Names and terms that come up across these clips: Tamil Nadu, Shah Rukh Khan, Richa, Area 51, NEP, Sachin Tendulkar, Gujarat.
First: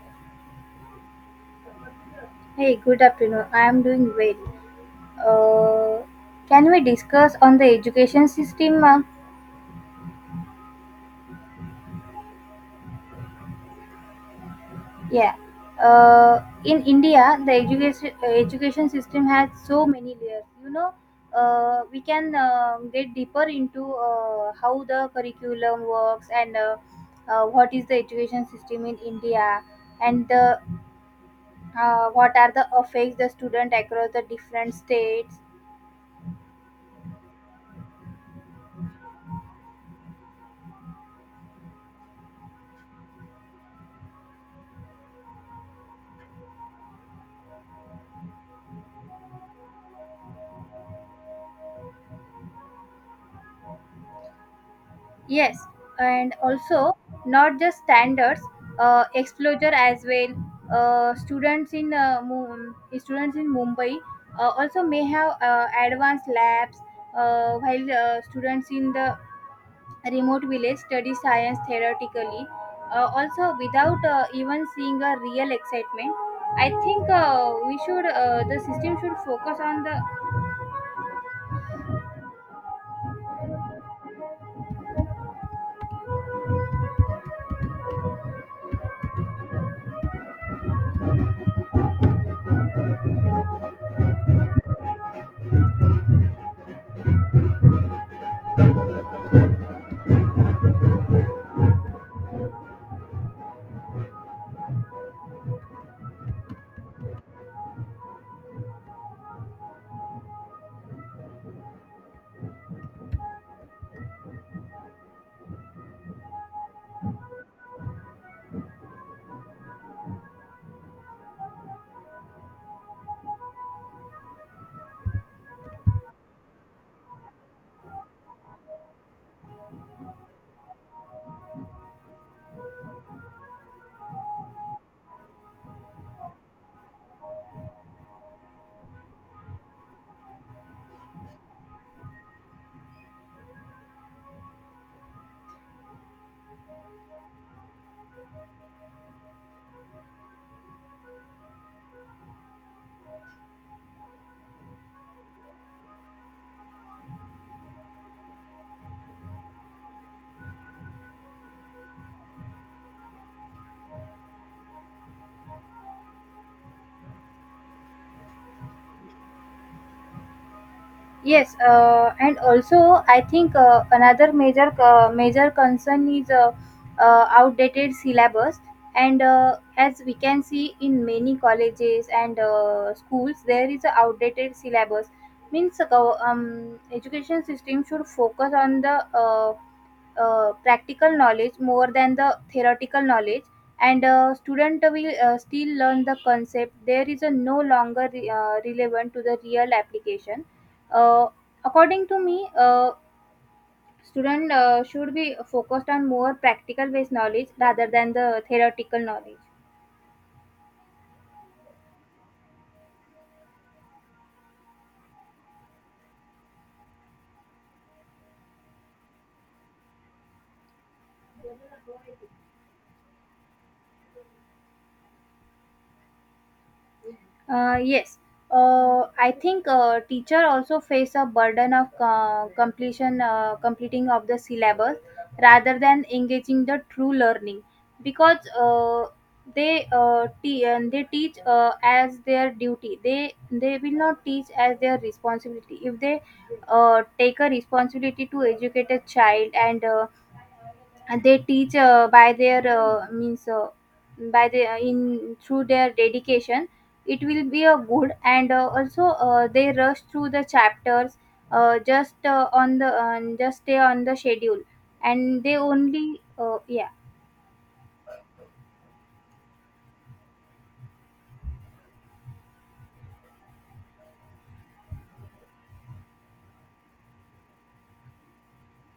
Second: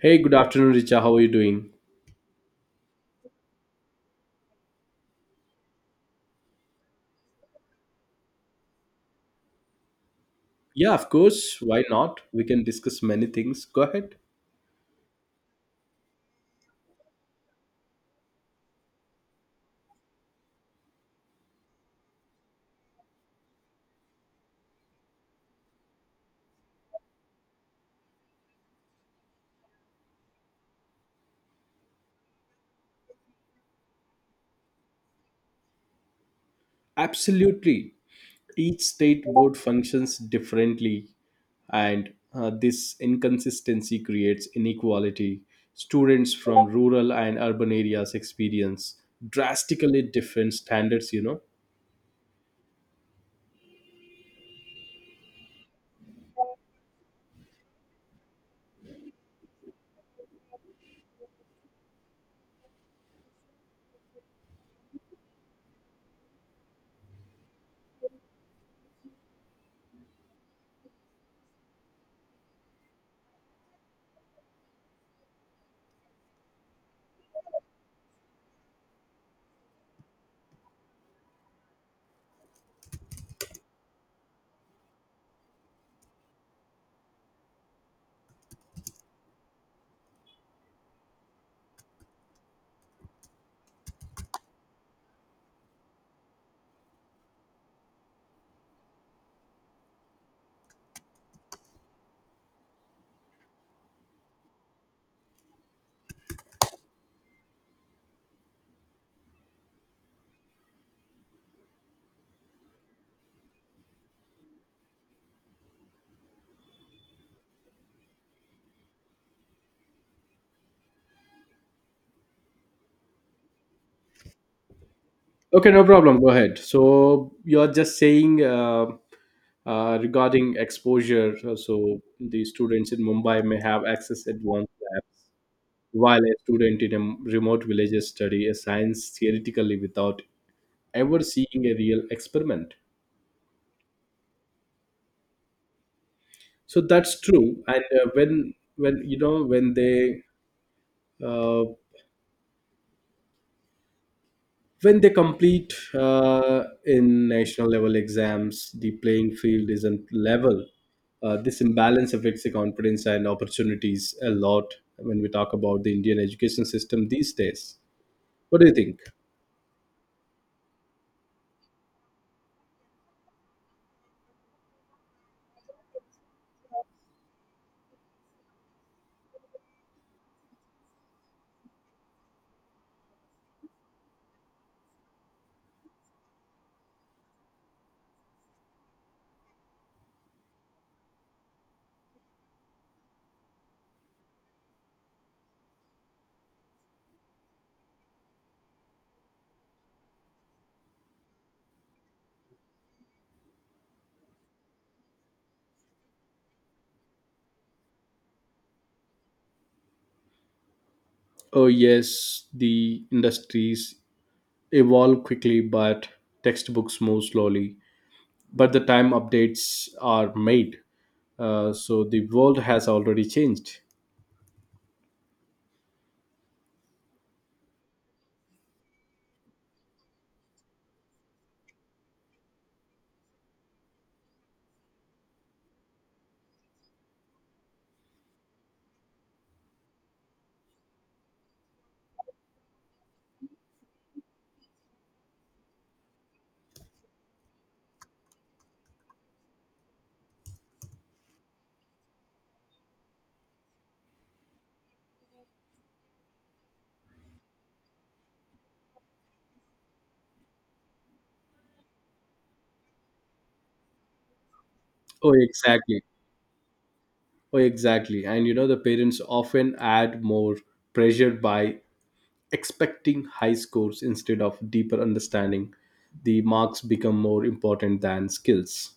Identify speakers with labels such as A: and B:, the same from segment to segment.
A: Hey, good afternoon, Richa. How are you doing?
B: Hey, good afternoon. I am doing well. Uh, can we discuss on the education system?
A: Yeah, of course. Why not? We can discuss many things. Go ahead.
B: Yeah. In India, the education system has so many layers. We can get deeper into how the curriculum works, and what is the education system in India, and the, what are the effects the student across the different states.
A: Absolutely. Each state board functions differently, and this inconsistency creates inequality. Students from rural and urban areas experience drastically different standards.
B: Yes, and also not just standards, exposure as well. Uh, students in uh, Mu- Students in Mumbai also may have advanced labs, while students in the remote village study science theoretically. Also, without even seeing a real excitement, I think we should the system should focus on the.
A: Okay, no problem. Go ahead. So you're just saying regarding exposure, so the students in Mumbai may have access at one while a student in a remote village study a science theoretically without ever seeing a real experiment, so that's true. And when you know uh, when they complete in national level exams, the playing field isn't level. This imbalance affects the confidence and opportunities a lot when we talk about the Indian education system these days. What do you think?
B: Yes, and also I think another major concern is outdated syllabus. And as we can see in many colleges and schools, there is a outdated syllabus. Education system should focus on the practical knowledge more than the theoretical knowledge, and student will still learn the concept there is a no longer relevant to the real application. uh, According to me, student should be focused on more practical based knowledge rather than the theoretical knowledge.
A: Oh yes, the industries evolve quickly, but textbooks move slowly. But the time updates are made, so the world has already changed.
B: Uh, yes, I think teacher also face a burden of completing of the syllabus rather than engaging the true learning, because they teach as their duty. They will not teach as their responsibility. If they take a responsibility to educate a child, and they teach by their means by the in through their dedication, it will be a good. And also they rush through the chapters, just stay on the schedule,
A: Oh,
B: and they
A: exactly.
B: only yeah.
A: Oh, exactly. And the parents often add more pressure by expecting high scores instead of deeper understanding. The marks become more important than skills.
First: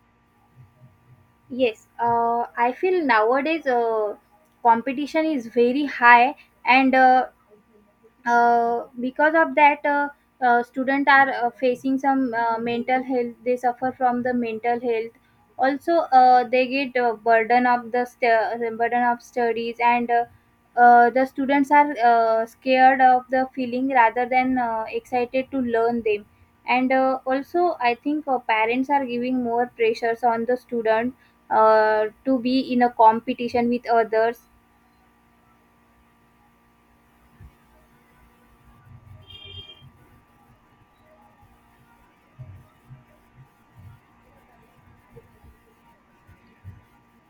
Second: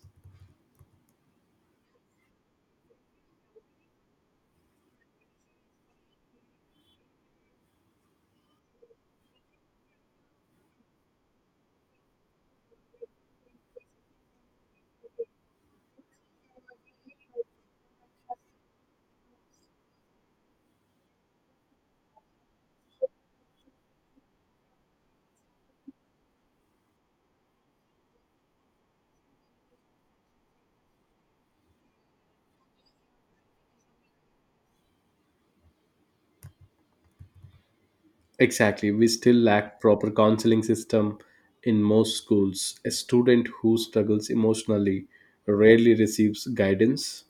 B: Yes, I feel nowadays competition is very high, and because of that students are facing some mental health they suffer from the mental health. Also, they get burden of studies, and the students are scared of the feeling rather than excited to learn them. And also I think parents are giving more pressures on the student to be in a competition with others.
A: Exactly. We still lack proper counseling system in most schools. A student who struggles emotionally rarely receives guidance.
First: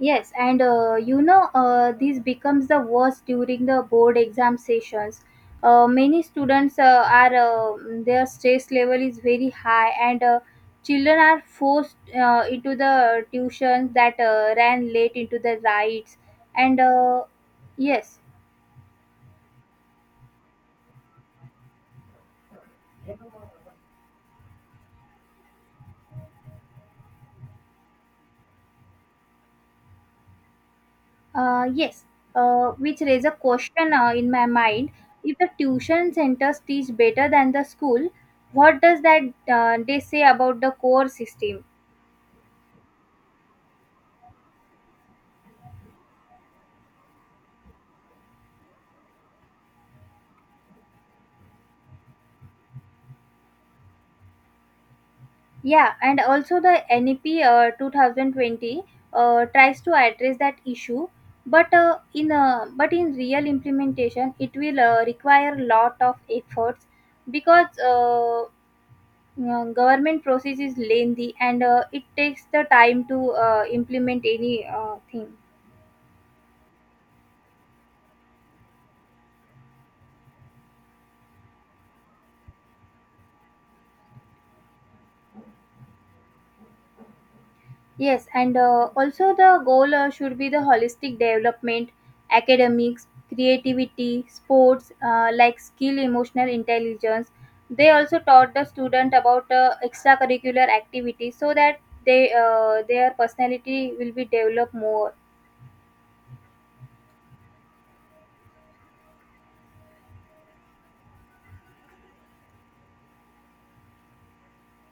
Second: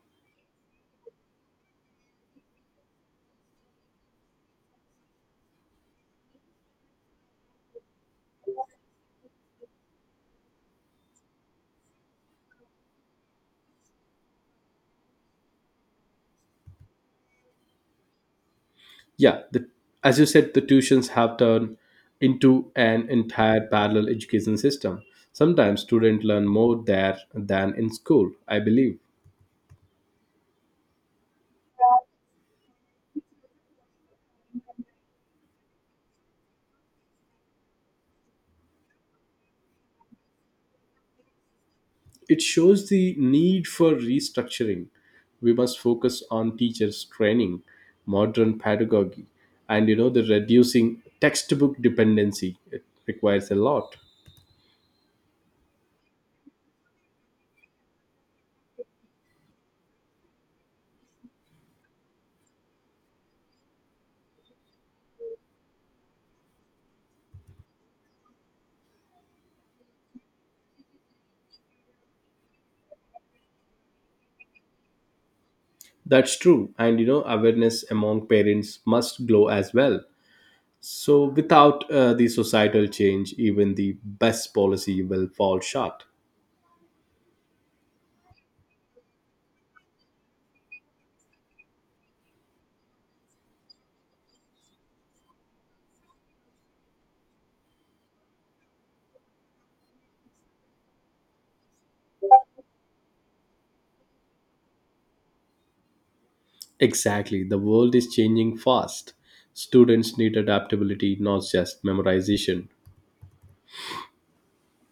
B: Yes, and this becomes the worst during the board exam sessions. Many students their stress level is very high, and children are forced into the tuitions that ran late into the rides. And uh, yes,
A: Yeah, as you said, the tuitions have turned into an entire parallel education system. Sometimes students learn more there than in school, I believe.
B: uh, yes, which raise a question in my mind. If the tuition centers teach better than the school, what does that they say about the core system?
A: It shows the need for restructuring. We must focus on teachers' training, modern pedagogy, and the reducing textbook dependency. It requires a lot.
B: Yeah, and also the NEP 2020 tries to address that issue, but in but in real implementation, it will require a lot of efforts, because you know, government process is lengthy, and it takes the time to implement any thing.
A: That's true, and awareness among parents must grow as well. So without the societal change, even the best policy will fall short.
B: Yes, and also the goal should be the holistic development, academics, creativity, sports, like skill, emotional intelligence. They also taught the student about extracurricular activities, so that they their personality will be developed more.
A: Exactly. The world is changing fast. Students need adaptability, not just memorization.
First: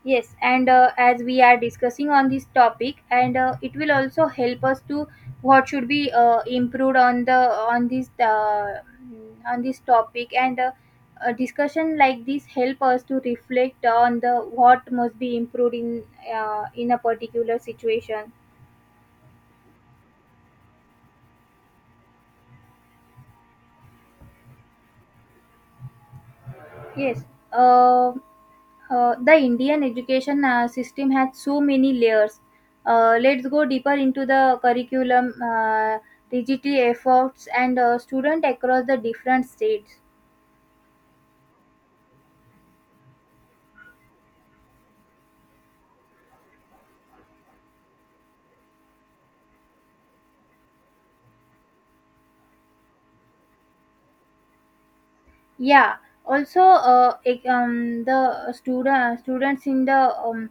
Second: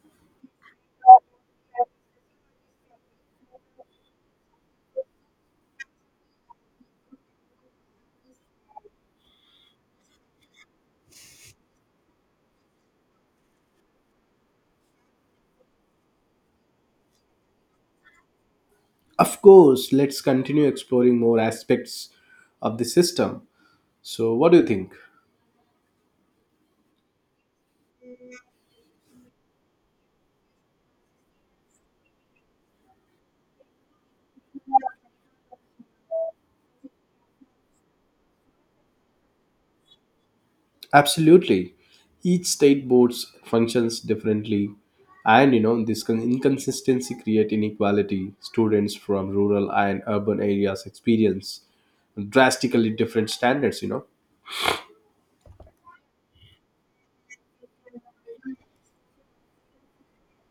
B: Yes, and as we are discussing on this topic, and it will also help us to what should be improved on the on this uh, on this topic, and a discussion like this help us to reflect on the what must be improved in a particular situation.
A: Of course, let's continue exploring more aspects of the system. So, what do you think?
B: Yes, uh, the Indian education system has so many layers. Let's go deeper into the curriculum, digital efforts, and student across the different states.
A: Absolutely. Each state boards functions differently, and this inconsistency create inequality. Students from rural and urban areas experience drastically different standards. You know,
B: Yeah. Also, ec- the student students in the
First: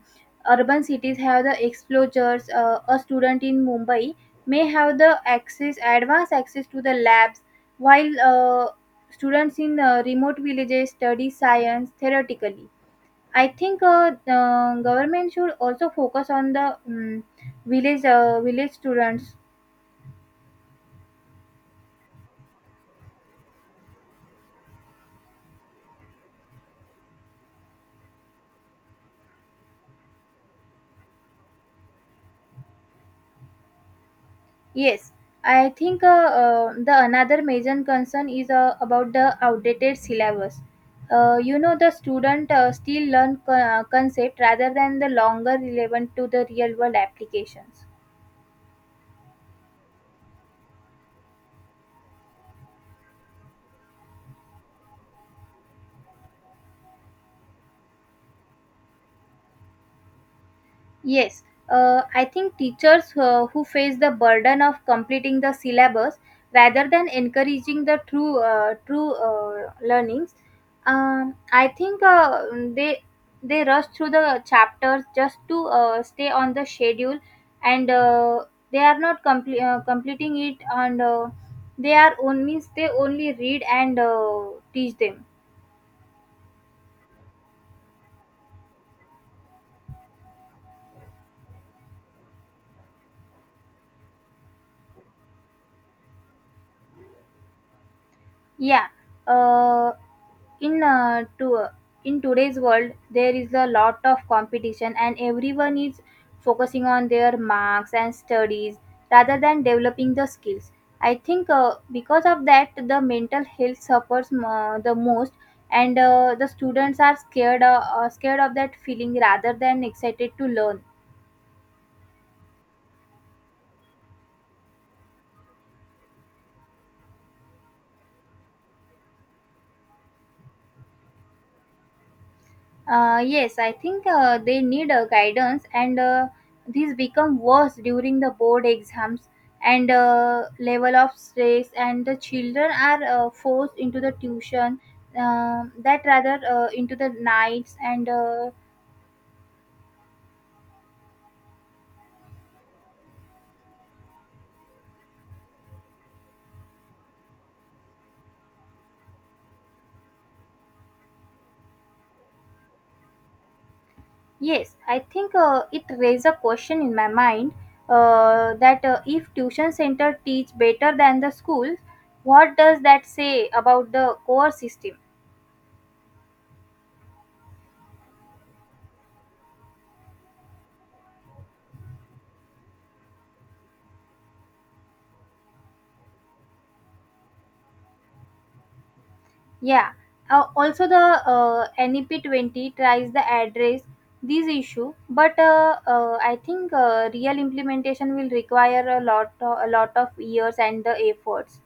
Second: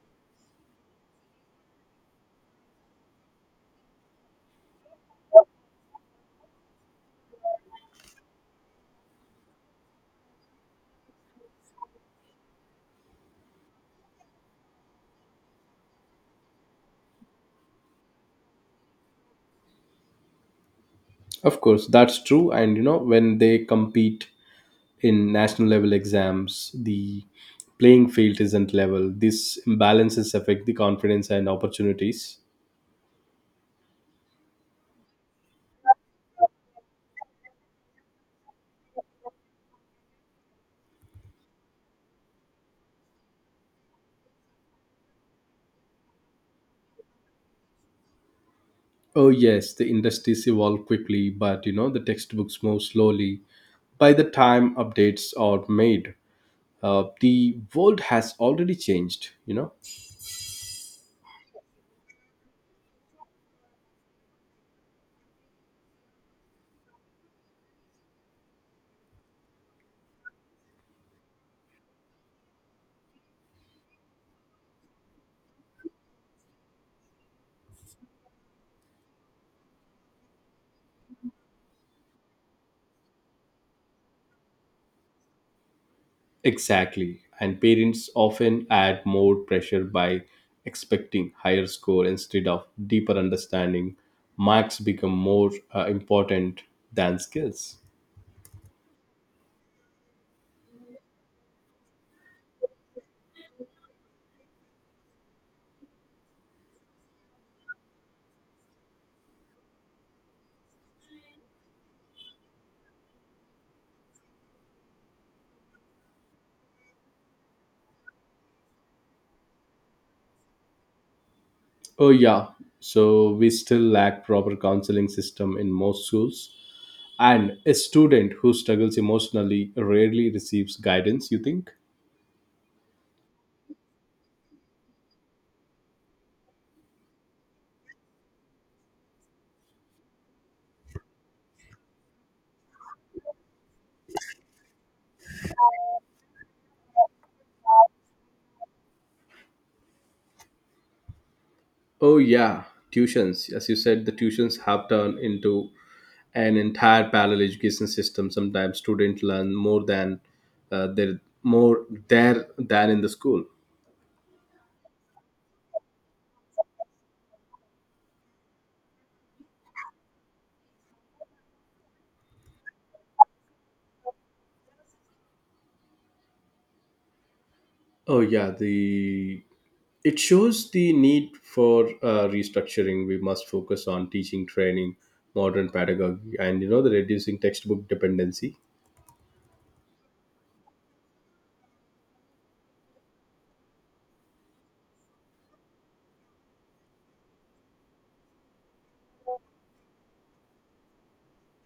B: urban cities have the exposures. A student in Mumbai may have the access, advanced access to the labs, while students in remote villages study science theoretically. I think the government should also focus on the village students.
A: of course, that's true. And when they compete in national level exams, the playing field isn't level. These imbalances affect the confidence and opportunities.
B: Yes, I think the another major concern is about the outdated syllabus. You know, the student still learn concept rather than the longer relevant to the real world applications.
A: Oh yes, the industries evolve quickly, but the textbooks move slowly. By the time updates are made, the world has already changed.
B: Yes, I think teachers who face the burden of completing the syllabus rather than encouraging the true learnings, I think they they rush through the chapters just to stay on the schedule, and they are not completing it, and they only read and teach them.
A: exactly, and parents often add more pressure by expecting higher score instead of deeper understanding. Marks become more important than skills.
B: Yeah. Uh, in uh, to in today's world there is a lot of competition, and everyone is focusing on their marks and studies rather than developing the skills. I think because of that the mental health suffers the most, and the students are scared scared of that feeling rather than excited to learn.
A: Oh yeah, so we still lack proper counseling system in most schools. And a student who struggles emotionally rarely receives guidance, you think?
B: Yes, I think they need guidance, and these become worse during the board exams, and level of stress, and the children are forced into the tuition that rather into the nights. And
A: Oh, yeah, tuitions. As you said, the tuitions have turned into an entire parallel education system. Sometimes students learn more there than in the school.
B: Yes, I think it raised a question in my mind that if tuition center teach better than the schools, what does that say about the core system?
A: Oh yeah, the It shows the need for restructuring. We must focus on teaching, training, modern pedagogy, and the reducing textbook dependency.
B: Yeah. Also, the NEP20 tries the address these issue, but I think real implementation will require a lot of years and the efforts.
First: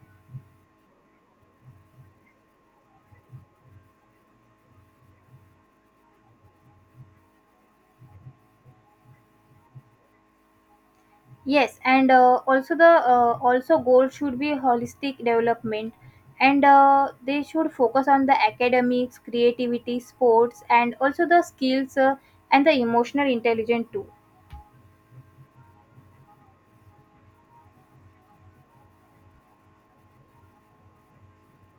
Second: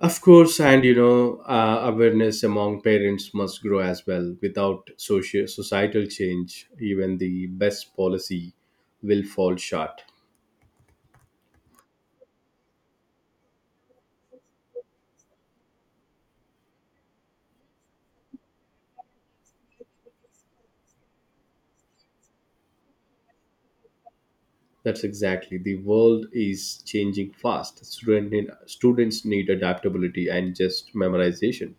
A: Of course, and awareness among parents must grow as well. Without social societal change, even the best policy will fall short.
B: Yes, and also goal should be holistic development, and they should focus on the academics, creativity, sports, and also the skills, and the emotional intelligence too.
A: That's exactly the world is changing fast. Students need adaptability and just memorization.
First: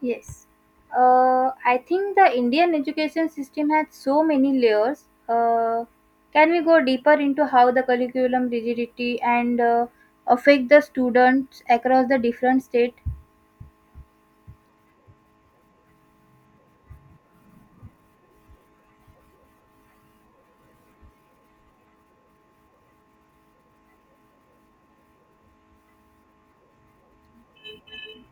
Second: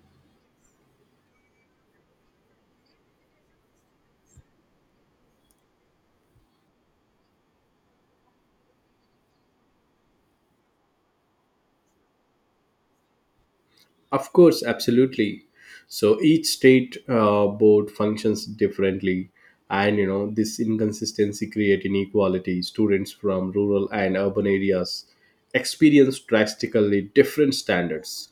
B: Yes. I think the Indian education system has so many layers. Can we go deeper into how the curriculum rigidity and affect the students across the different state?
A: Of course, absolutely. So each state board functions differently, and this inconsistency create inequality. Students from rural and urban areas experience drastically different standards.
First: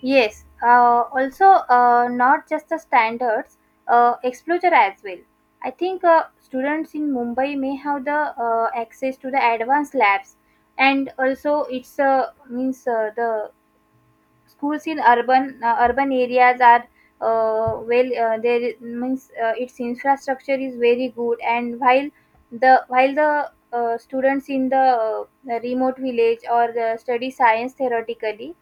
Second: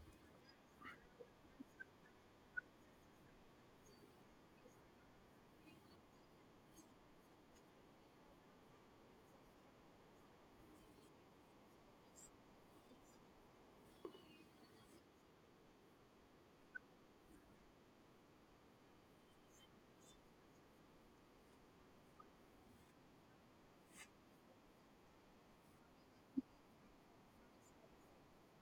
B: Yes. Also, not just the standards, exposure as well. I think students in Mumbai may have the access to the advanced labs, and also it's means the schools in urban areas are well there I- means its infrastructure is very good, and while the students in the remote village or the study science theoretically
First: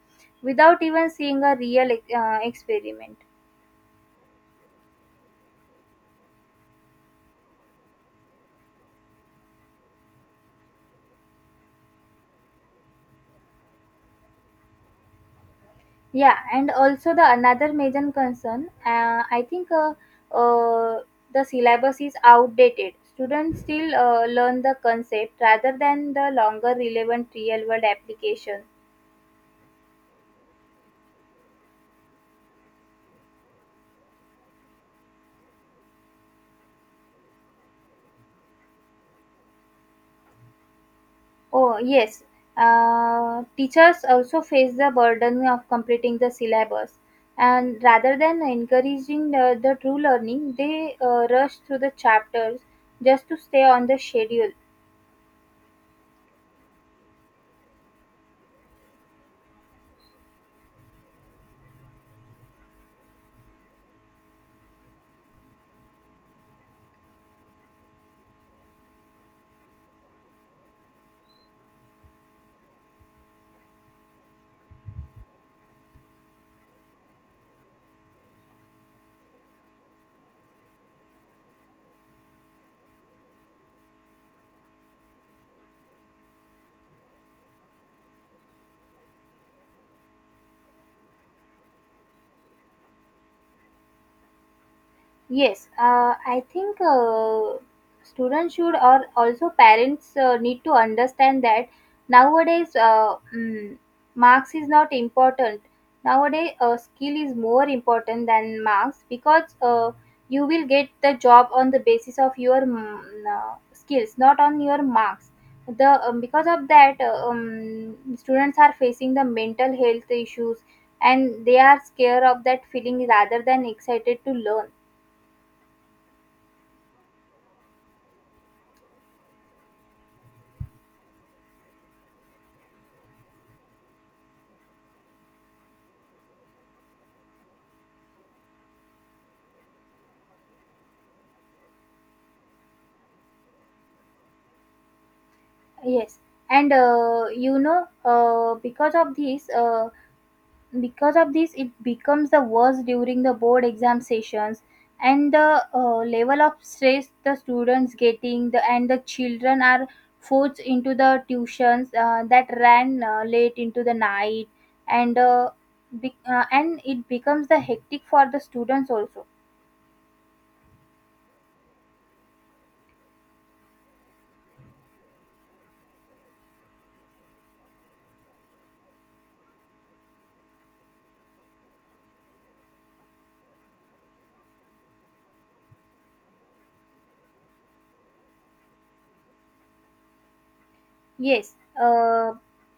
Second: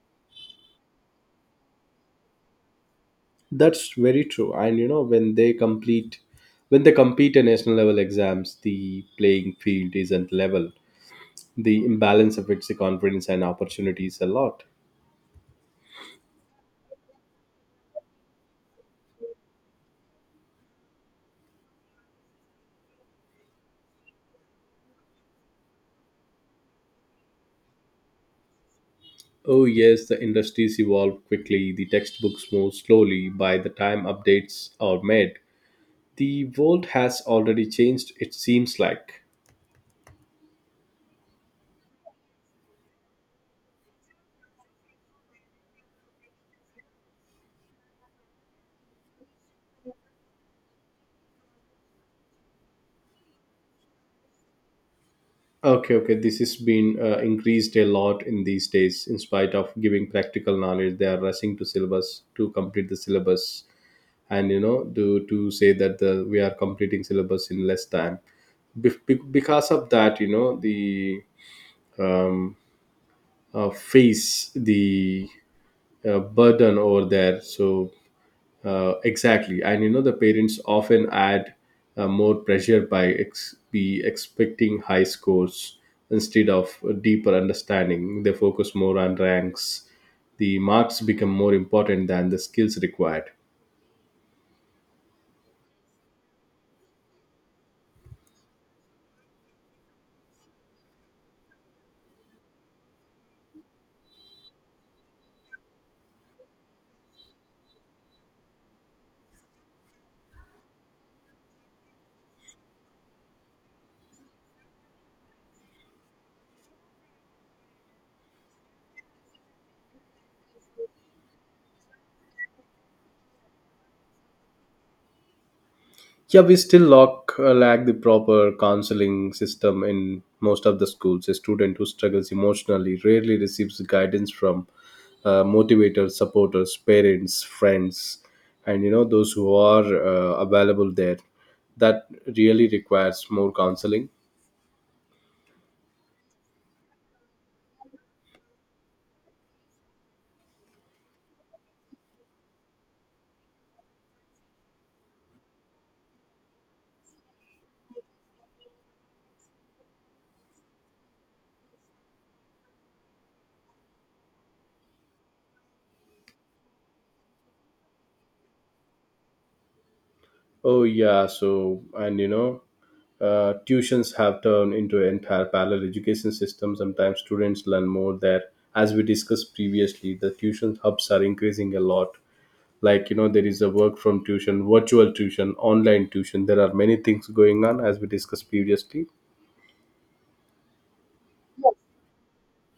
B: without even seeing a real experiment.
A: That's very true. And when they compete in national level exams, the playing field isn't level. The imbalance affects the confidence and opportunities a lot.
B: Yeah, and also the another major concern, I think uh, the syllabus is outdated. Students still learn the concept rather than the longer relevant real world application.
A: Oh, yes, the industries evolve quickly, the textbooks move slowly. By the time updates are made, the world has already changed, it seems like.
B: Oh, yes. Teachers also face the burden of completing the syllabus, and rather than encouraging the true learning, they rush through the chapters just to stay on the schedule.
A: Okay, okay, this has been increased a lot in these days. In spite of giving practical knowledge, they are rushing to syllabus to complete the syllabus, and to say that the we are completing syllabus in less time. Because of that, the um, face the burden over there. So exactly, and the parents often add more pressure by ex- be expecting high scores instead of a deeper understanding. They focus more on ranks. The marks become more important than the skills required.
B: Yes, I think students should, or also parents need to understand that nowadays marks is not important. Nowadays, skill is more important than marks, because you will get the job on the basis of your skills, not on your marks. The Because of that, students are facing the mental health issues, and they are scared of that feeling rather than excited to learn.
A: Yeah, we still lack the proper counseling system in most of the schools. A student who struggles emotionally rarely receives guidance from motivators, supporters, parents, friends, and those who are available there. That really requires more counseling.
B: Yes, and because of this, it becomes the worst during the board exam sessions, and the level of stress the students getting, the, and the children are forced into the tuitions that ran late into the night, and and it becomes the hectic for the students also.
A: Oh yeah, so and tuitions have turned into entire parallel education system. Sometimes students learn more there. As we discussed previously, the tuition hubs are increasing a lot. Like, there is a work from tuition, virtual tuition, online tuition. There are many things going on, as we discussed previously.
B: Yes, uh,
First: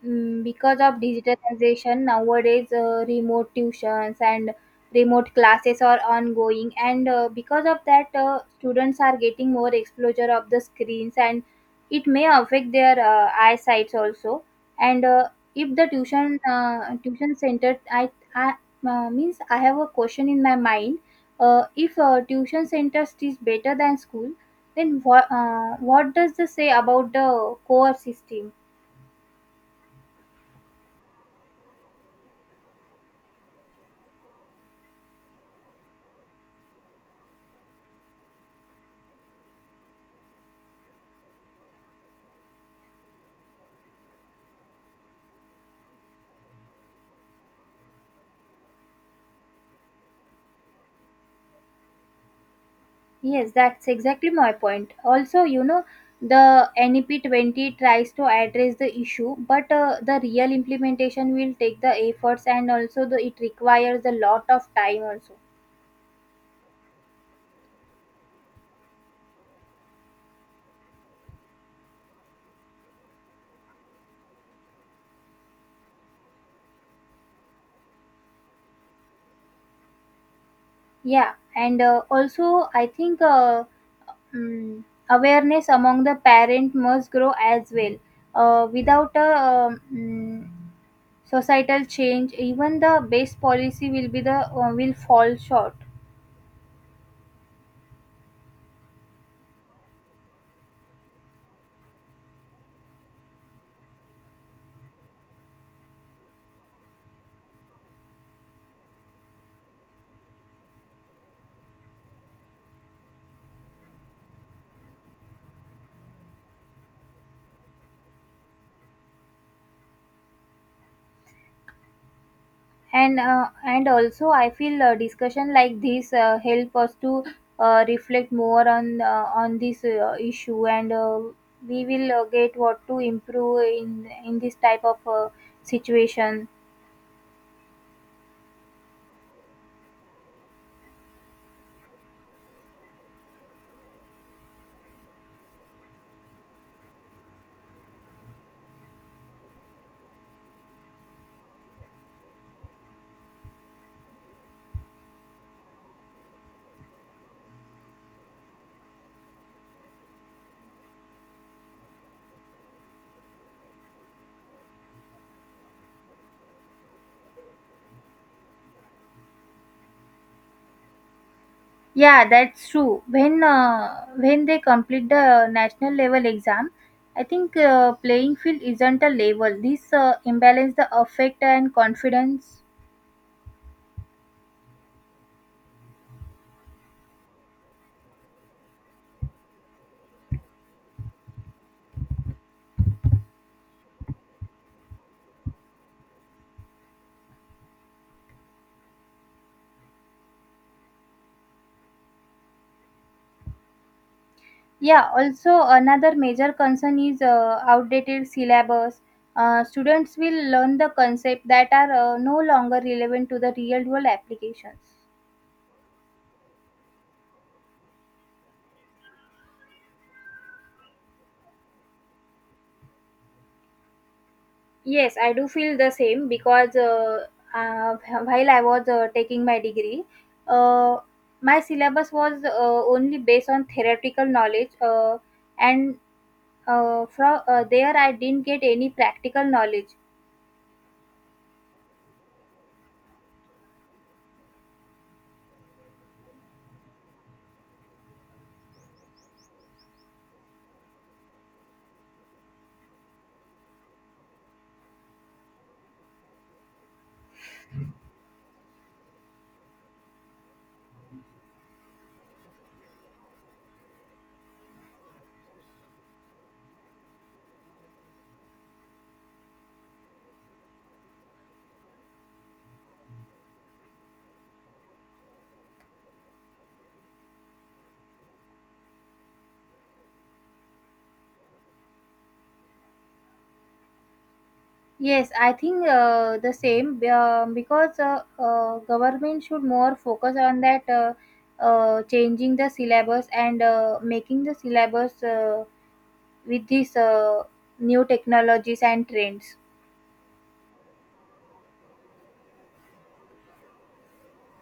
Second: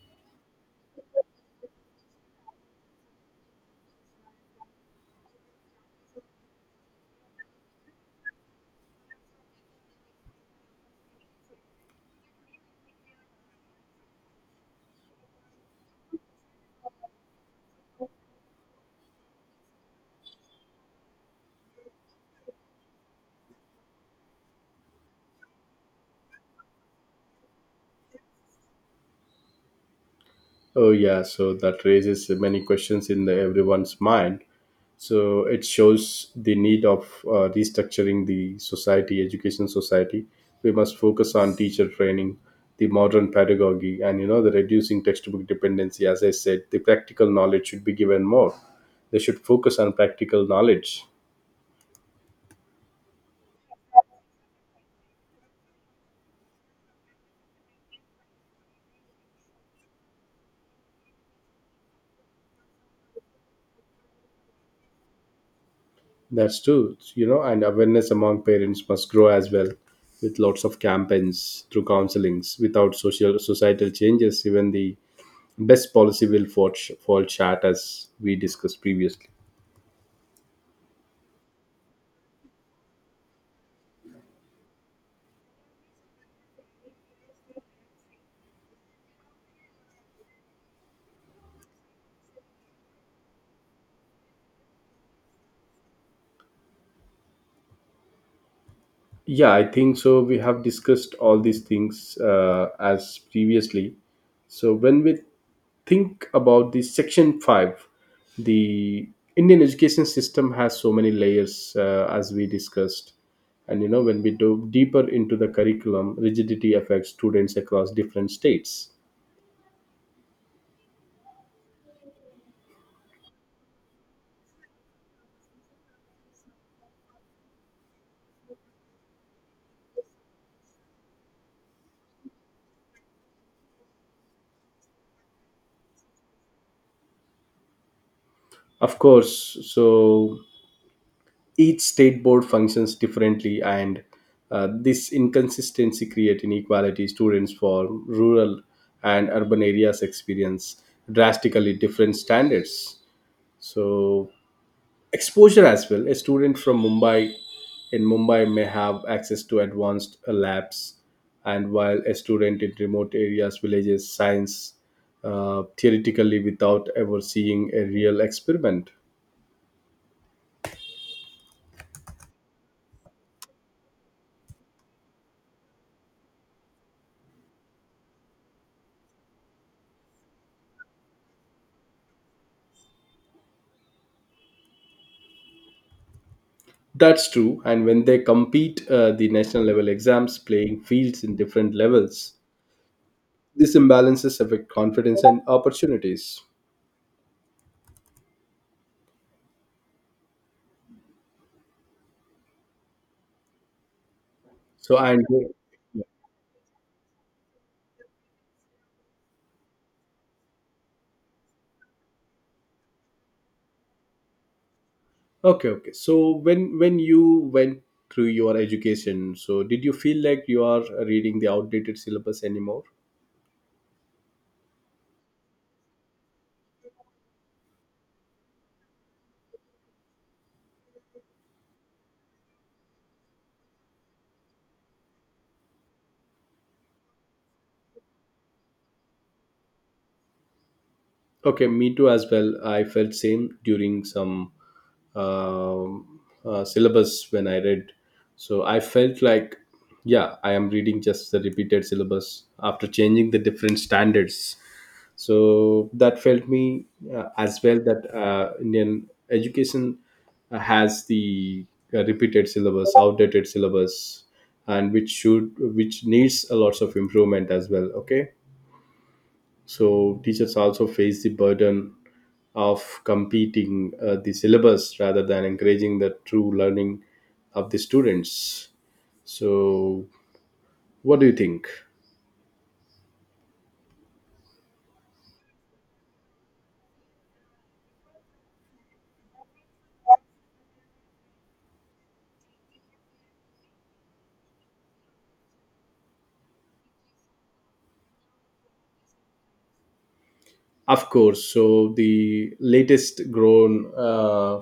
B: because of digitalization nowadays, remote tuitions and remote classes are ongoing, and because of that, students are getting more exposure of the screens, and it may affect their eyesight also. And if the tuition center, I I have a question in my mind. If tuition centers teach better than school, then what? What does this say about the core system?
A: Oh yeah, so that raises many questions in everyone's mind. So it shows the need of restructuring the society education society. We must focus on teacher training, the modern pedagogy, and the reducing textbook dependency. As I said, the practical knowledge should be given more. They should focus on practical knowledge.
B: Yes, that's exactly my point. Also, you know, the NEP 20 tries to address the issue, but the real implementation will take the efforts, and also the it requires a lot of time also.
A: That's true, and awareness among parents must grow as well with lots of campaigns through counselings. Without social societal changes, even the best policy will fall short, as we discussed previously.
B: Yeah, and also I think. Mm. Awareness among the parent must grow as well. Without a societal change, even the best policy will be the will fall short.
A: Yeah, I think so. We have discussed all these things as previously. So when we think about the section 5, the Indian education system has so many layers, as we discussed. And when we dove deeper into the curriculum rigidity affects students across different states.
B: And also, I feel discussion like this help us to reflect more on this issue, and we will get what to improve in this type of situation.
A: Of course, so each state board functions differently, and this inconsistency create inequality. Students from rural and urban areas experience drastically different standards. So, exposure as well. A student from mumbai in Mumbai may have access to advanced labs, and while a student in remote areas villages science theoretically without ever seeing a real experiment.
B: Yeah, that's true. When they complete the national level exam, I think playing field isn't a level. This imbalance the affect and confidence.
A: That's true. And when they compete the national level exams, playing fields in different levels. These imbalances affect confidence and opportunities. So
B: Yeah.
A: and
B: Also, another major concern is outdated syllabus. Students will learn the concept that are no longer relevant to the real world applications.
A: okay, okay. So when you went through your education, so did you feel like you are reading the outdated syllabus anymore?
B: Yes, I do feel the same because uh, while I was taking my degree, uh, my syllabus was only based on theoretical knowledge, and from there I didn't get any practical knowledge.
A: Okay, me too as well. I felt same during some um syllabus when I read. So I felt like, yeah, I am reading just the repeated syllabus after changing the different standards. So that felt me as well that Indian education has the repeated syllabus, outdated syllabus, and which needs a lots of improvement as well. Okay, so teachers also face the burden of competing the syllabus rather than encouraging the true learning of the students. So what do you think?
B: Yes, I think the same because government should more focus on that changing the syllabus and making the syllabus with these new technologies and trends.
A: Of course. So the latest grown uh,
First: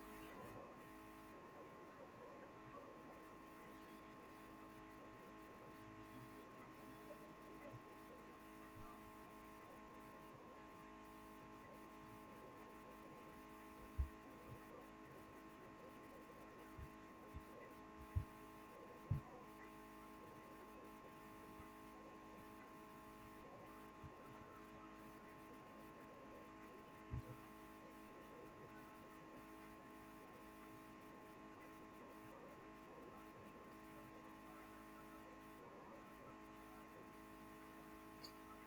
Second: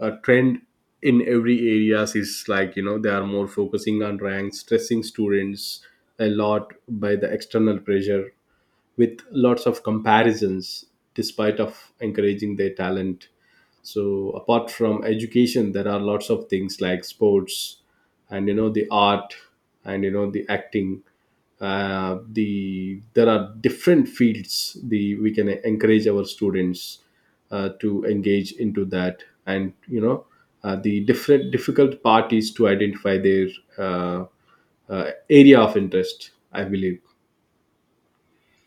A: uh, trend in every areas is like they are more focusing on ranks, stressing students a lot by the external pressure with lots of comparisons, despite of encouraging their talent. So apart from education, there are lots of things like sports, and the art, and the acting. There are different fields, the we can encourage our students to engage into that. And the different difficult part is to identify their uh, area of interest, I believe.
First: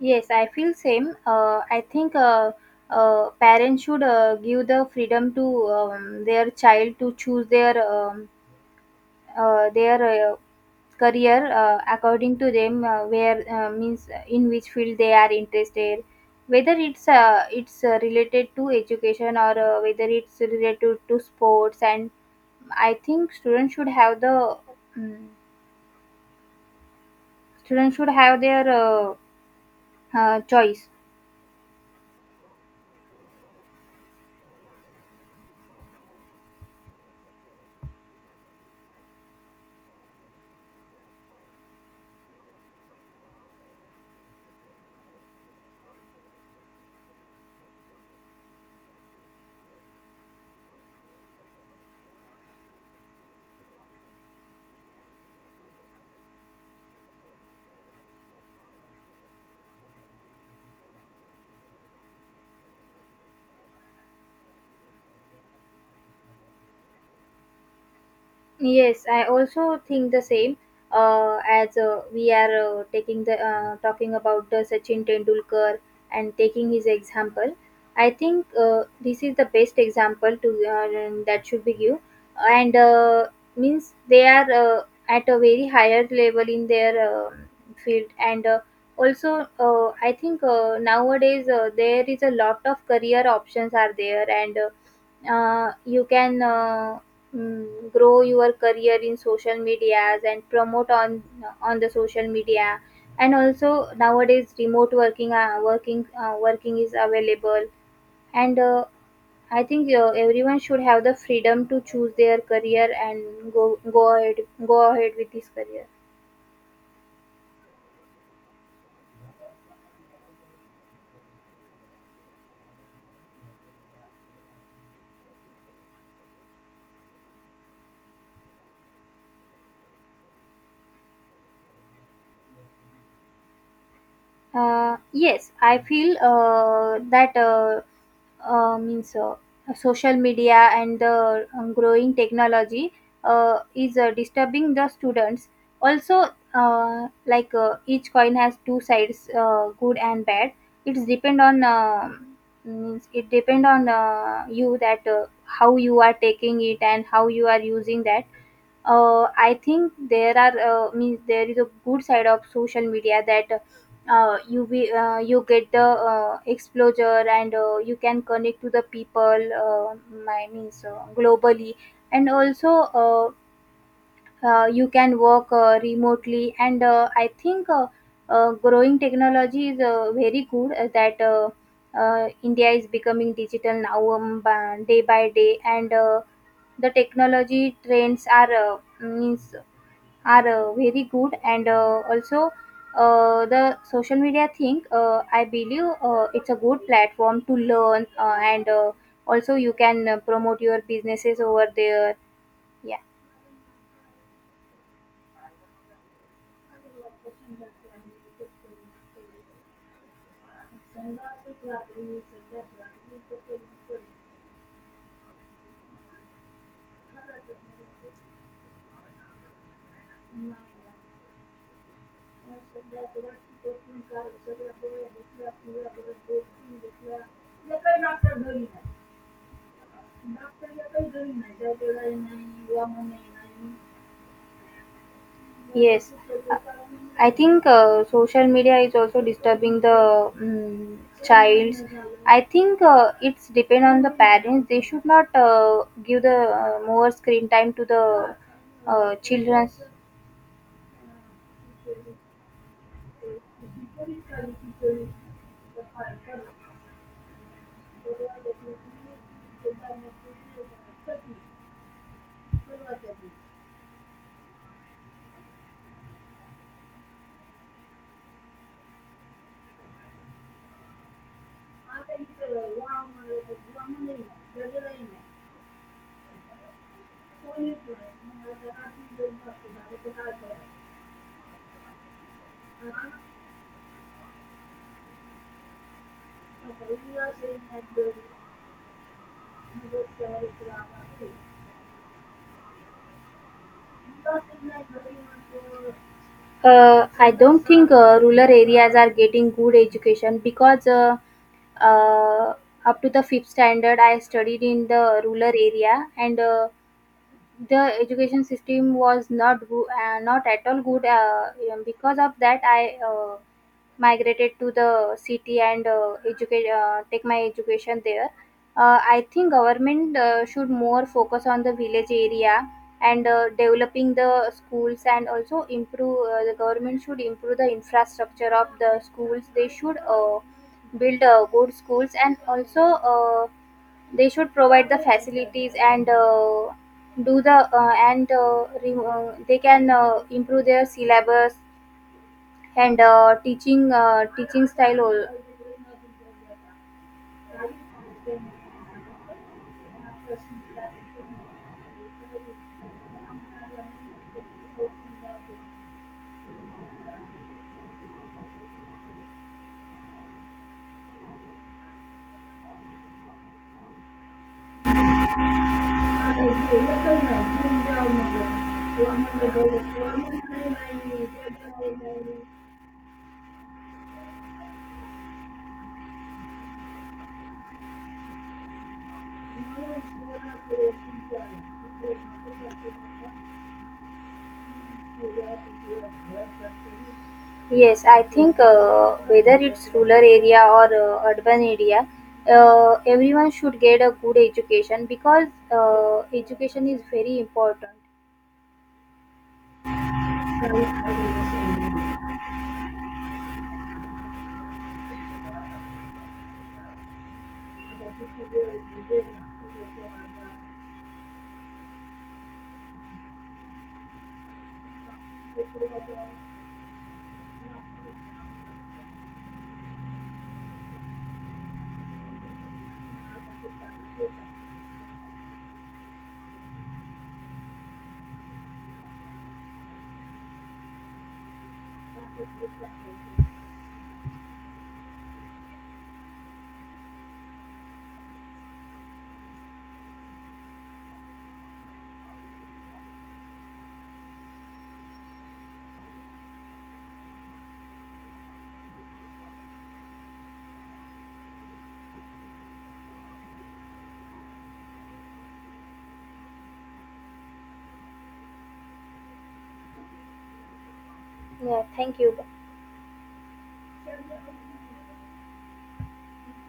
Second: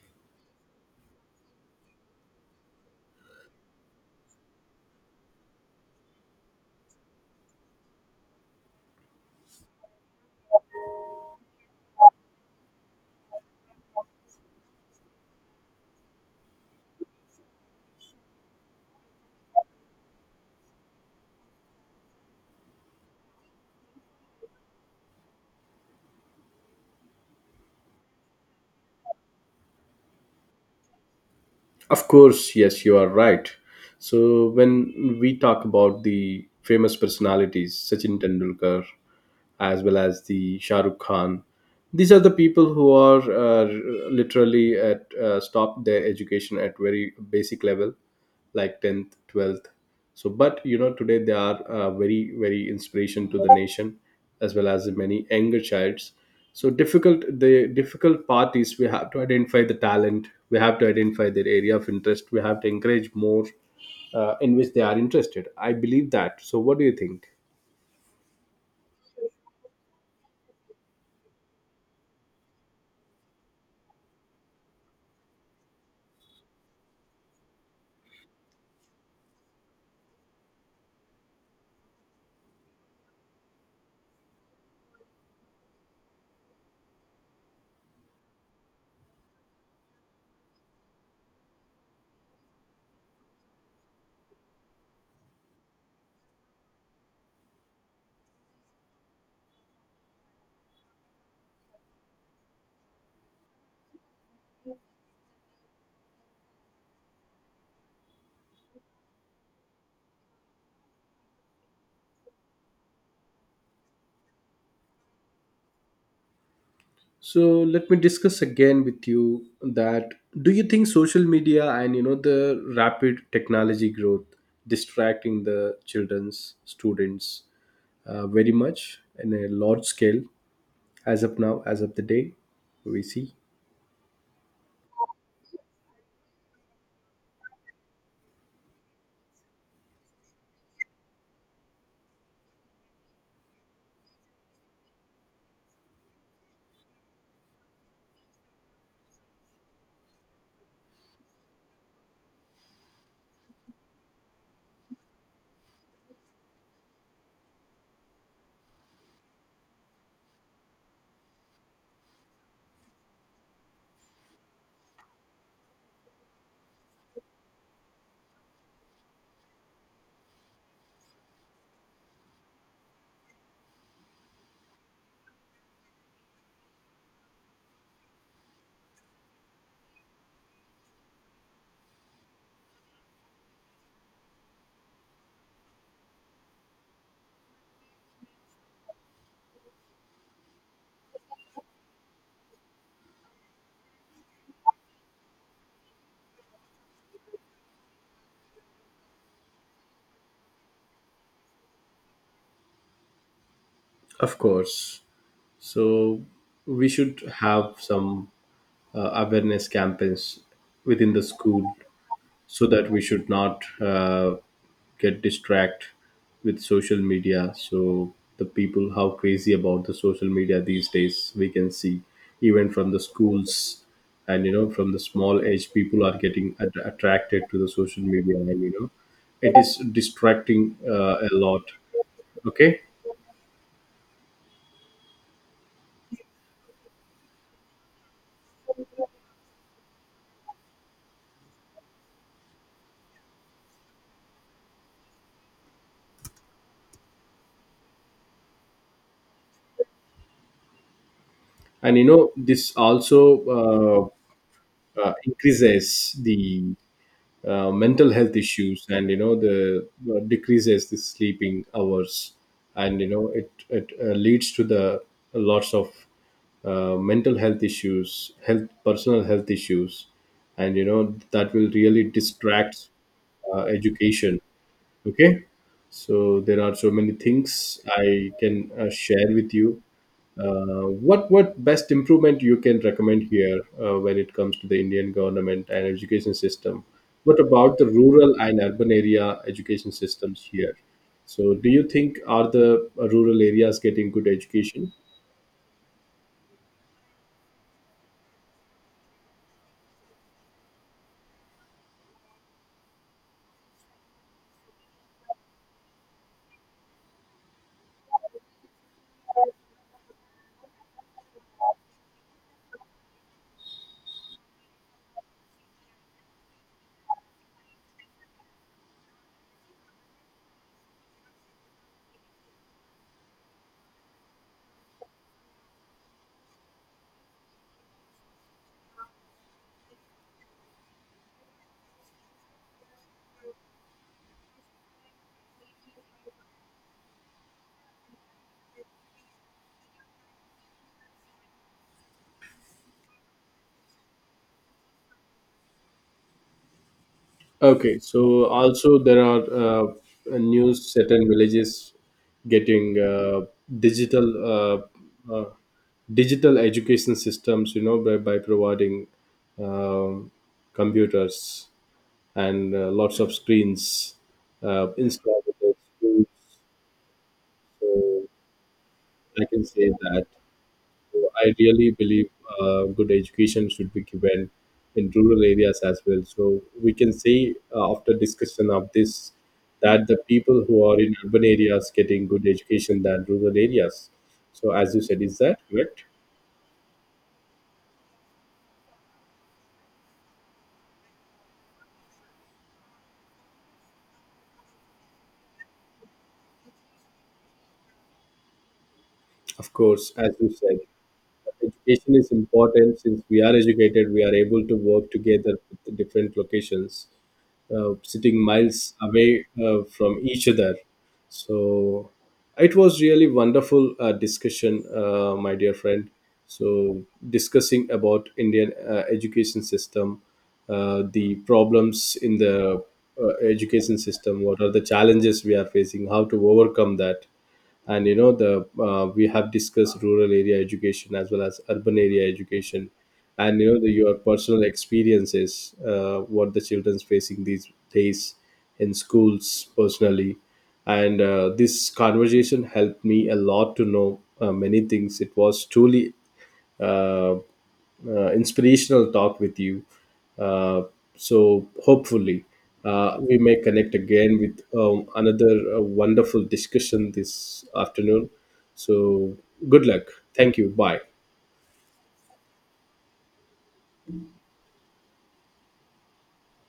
B: Yes, I feel same. I think parents should give the freedom to their child to choose their uh, their uh, career according to them where means in which field they are interested, whether it's related to education or whether it's related to sports. And I think students should have the um, students should have their choice.
A: Of course, yes, you are right. So when we talk about the famous personalities, Sachin Tendulkar, as well as the Shah Rukh Khan, these are the people who are literally at stop their education at very basic level, like 10th, 12th. So, but today they are very, very inspiration to the nation, as well as the many younger childs. So difficult the difficult part is we have to identify the talent, we have to identify their area of interest, we have to encourage more in which they are interested. I believe that. So what do you think?
B: Yes, I also think the same. As we are taking the Talking about the Sachin Tendulkar and taking his example, I think this is the best example to that should be given. And means they are at a very higher level in their uh, field. And also, I think nowadays there is a lot of career options are there and you can grow your career in social medias and promote on the social media and also nowadays remote working is available and I think everyone should have the freedom to choose their career and go ahead with this career.
A: So let me discuss again with you that do you think social media and the rapid technology growth distracting the children's students very much in a large scale as of now, as of the day we see.
B: Yes, I feel that means social media and the growing technology is disturbing the students. Also, each coin has two sides, good and bad. It's depend on uh, it depend on you that how you are taking it and how you are using that. I think there are means there is a good side of social media that you get the exposure and you can connect to the people. I means Globally, and also you can work remotely. And I think growing technology is very good that. India is becoming digital now day by day, and the technology trends are means are very good and also the social media thing I believe it's a good platform to learn and also you can promote your businesses over there, yeah.
A: Of course. So we should have some awareness campaigns within the school so that we should not get distract with social media. So the people how crazy about the social media these days we can see even from the schools, and from the small age people are getting attracted to the social media, and it is distracting a lot. Okay.
B: Yes. Uh, I think social media is also disturbing the um, child's. I think it's depend on the parents. They should not give the more screen time to the children.
A: And this also increases the mental health issues, and you know the decreases the sleeping hours, and it leads to the lots of mental health issues, health, personal health issues, and that will really distract education. Okay. So there are so many things I can share with you. Uh, what what best improvement you can recommend here when it comes to the Indian government and education system? What about the rural and urban area education systems here? So do you think are the rural areas getting good education?
B: I don't think rural areas are getting good education because uh, up to the fifth standard, I studied in the rural area and the education system was not good, not at all good. Because of that, I migrated to the city and educate take my education there. I think government should more focus on the village area and developing the schools and also improve. The government should improve the infrastructure of the schools. They should. Build good schools and also they should provide the facilities and do the and re- they can improve their syllabus and teaching style al-.
A: Okay, so also there are new certain villages getting digital uh, uh, digital education systems. By providing um, computers and lots of screens installed in the schools. So I can say that so I really believe good education should be given in rural areas as well. So we can say after discussion of this that the people who are in urban areas getting good education than rural areas. So as you said, is that correct?
B: Yes, I think whether it's rural area or urban area, everyone should get a good education because education is very important.
A: Of course, as you said, education is important. Since we are educated, we are able to work together with the different locations sitting miles away from each other. So it was really wonderful discussion, my dear friend. So discussing about Indian education system, the problems in the education system, what are the challenges we are facing, how to overcome that. And you know the we have discussed rural area education as well as urban area education, and your personal experiences, what the children's facing these days in schools personally. And this conversation helped me a lot to know many things. It was truly uh, inspirational talk with you. Uh, so hopefully we may connect again with another wonderful discussion this afternoon. So good luck. Thank you. Bye.
B: Yeah, thank you.